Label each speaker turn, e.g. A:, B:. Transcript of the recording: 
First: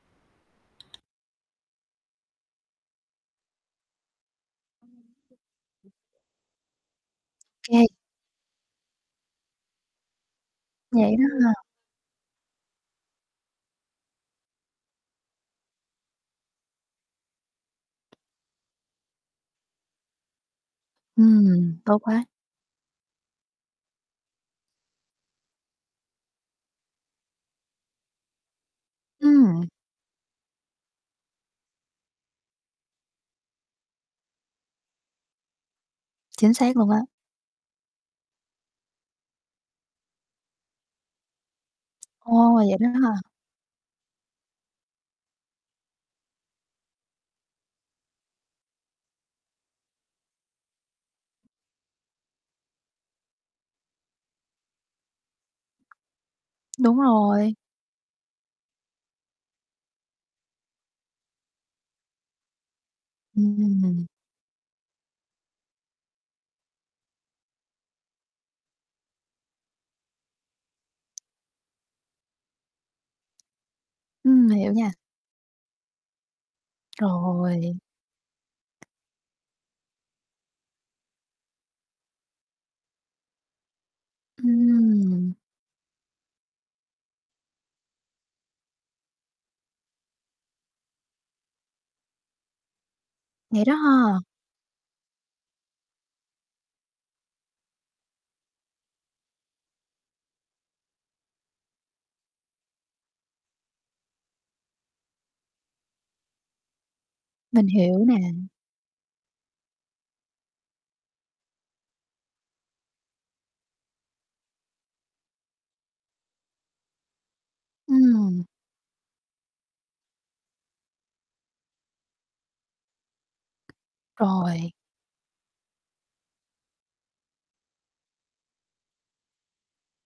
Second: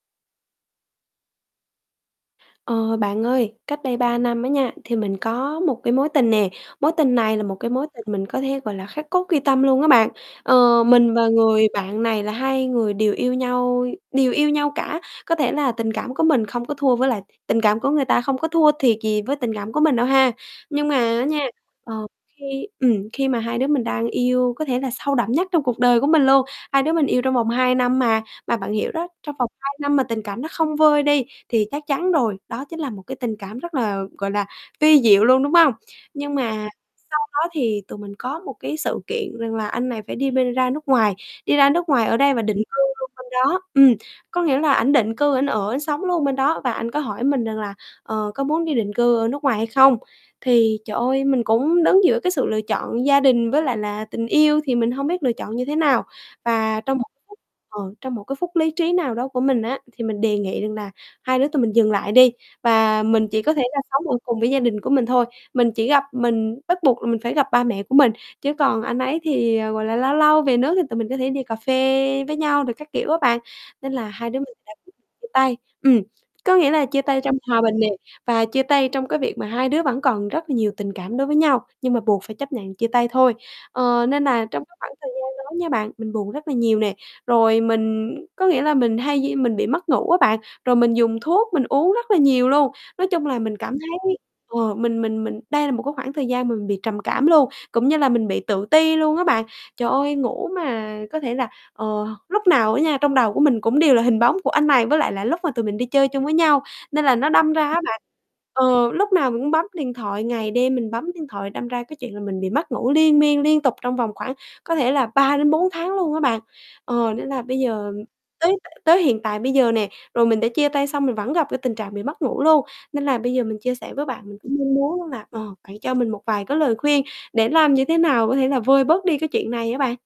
A: Ờ, bạn ơi, cách đây 3 năm á nha, thì mình có một cái mối tình nè, mối tình này là một cái
B: Kê.
A: mối tình mình có thể, gọi là, khắc cốt ghi tâm luôn á bạn. Ờ,
B: Vậy
A: mình
B: đó
A: và
B: ha.
A: người bạn này là hai người đều yêu nhau đều yêu nhau cả, có thể là tình cảm của mình không có thua với lại tình cảm của người ta không có thua thiệt gì với tình cảm của mình đâu ha. Nhưng mà á nha,
B: Ừm,
A: ờ,
B: tốt quá.
A: khi ừm, khi mà hai đứa mình đang yêu có thể là sâu đậm nhất trong cuộc đời của mình luôn, hai đứa mình yêu trong vòng 2 năm mà, mà bạn hiểu đó, trong vòng
B: Ừm.
A: 2 năm mà tình cảm đó không vơi đi thì chắc chắn rồi, đó chính là một cái tình cảm rất là, gọi là, vi diệu luôn, đúng hông? Nhưng
B: Chính
A: mà
B: xác luôn á.
A: sau đó thì tụi mình có một cái sự kiện rằng là anh này phải đi bên ra nước ngoài, đi ra nước ngoài ở đây và
B: Ô,
A: định
B: vậy
A: cư
B: đó
A: luôn
B: ha.
A: bên đó, ừm, có nghĩa là ảnh định cư ảnh ở, ảnh sống luôn bên đó và anh có hỏi mình rằng là "Ờ, có muốn đi định cư ở nước ngoài hay không?" Thì trời ơi, mình cũng đứng giữa cái sự lựa chọn gia đình với lại là tình yêu thì mình hông biết lựa chọn như thế nào. Và trong
B: Đúng
A: một phút
B: rồi.
A: ờ, trong một cái phút lí trí nào đó của mình á, thì mình đề nghị rằng là hai đứa tụi mình dừng lại đi và mình chỉ có
B: Ừm,
A: thể là
B: ừm.
A: sống ở cùng với gia đình của mình thôi, mình chỉ gặp mình bắt buộc là mình phải gặp ba mẹ của mình chứ còn anh ấy thì, ờ, gọi là, lâu lâu về nước thì tụi mình có thể đi cà phê với nhau rồi các kiểu á bạn, nên là hai đứa mình
B: Ừm, hiểu
A: đã
B: nha.
A: quyết định chia tay. Ừm, có nghĩa là chia tay trong hòa
B: Rồi.
A: bình nè, và chia tay trong cái việc mà hai đứa vẫn còn rất là nhiều tình cảm đối với nhau, nhưng mà buộc phải chấp nhận chia tay thôi. Ờ, nên là trong cái khoảng thời gian
B: Ừm.
A: đó nha bạn, mình buồn rất là nhiều nè, rồi mình có nghĩa là mình hay di mình bị mất ngủ á bạn, rồi mình dùng thuốc uống rất là nhiều luôn. Nói chung là mình
B: Vậy đó
A: cảm thấy
B: ha.
A: ờ, mình mình mình đây là một cái khoảng thời gian mà mình bị trầm cảm luôn, cũng như là mình bị tự ti luôn á bạn. Trời ơi, ngủ mà có thể là, ờ, lúc nào á nha, trong đầu của mình cũng đều là hình bóng của anh này với lại là lúc mà tụi mình đi chơi chung với nhau, nên là nó đâm ra
B: Mình
A: á
B: hiểu
A: bạn
B: nè.
A: ờ, lúc nào mình cũng bấm điện thoại, ngày đêm mình bấm điện thoại đâm ra cái chuyện là mình bị mất ngủ liên miên, liên tục trong vòng khoảng có thể là 3 đến 4 tháng luôn á bạn. Ờ, nên là bây giờ
B: Ừm.
A: tới tới hiện tại bây giờ nè, rồi mình đã chia tay xong mình vẫn gặp cái tình trạng bị mất ngủ luôn nên là bây giờ mình chia sẻ với bạn mình cũng
B: Rồi.
A: mong muốn đó là, ờ, bạn cho mình một vài cái lời khuyên để làm như thế nào có thể là vơi bớt đi cái chuyện này á bạn.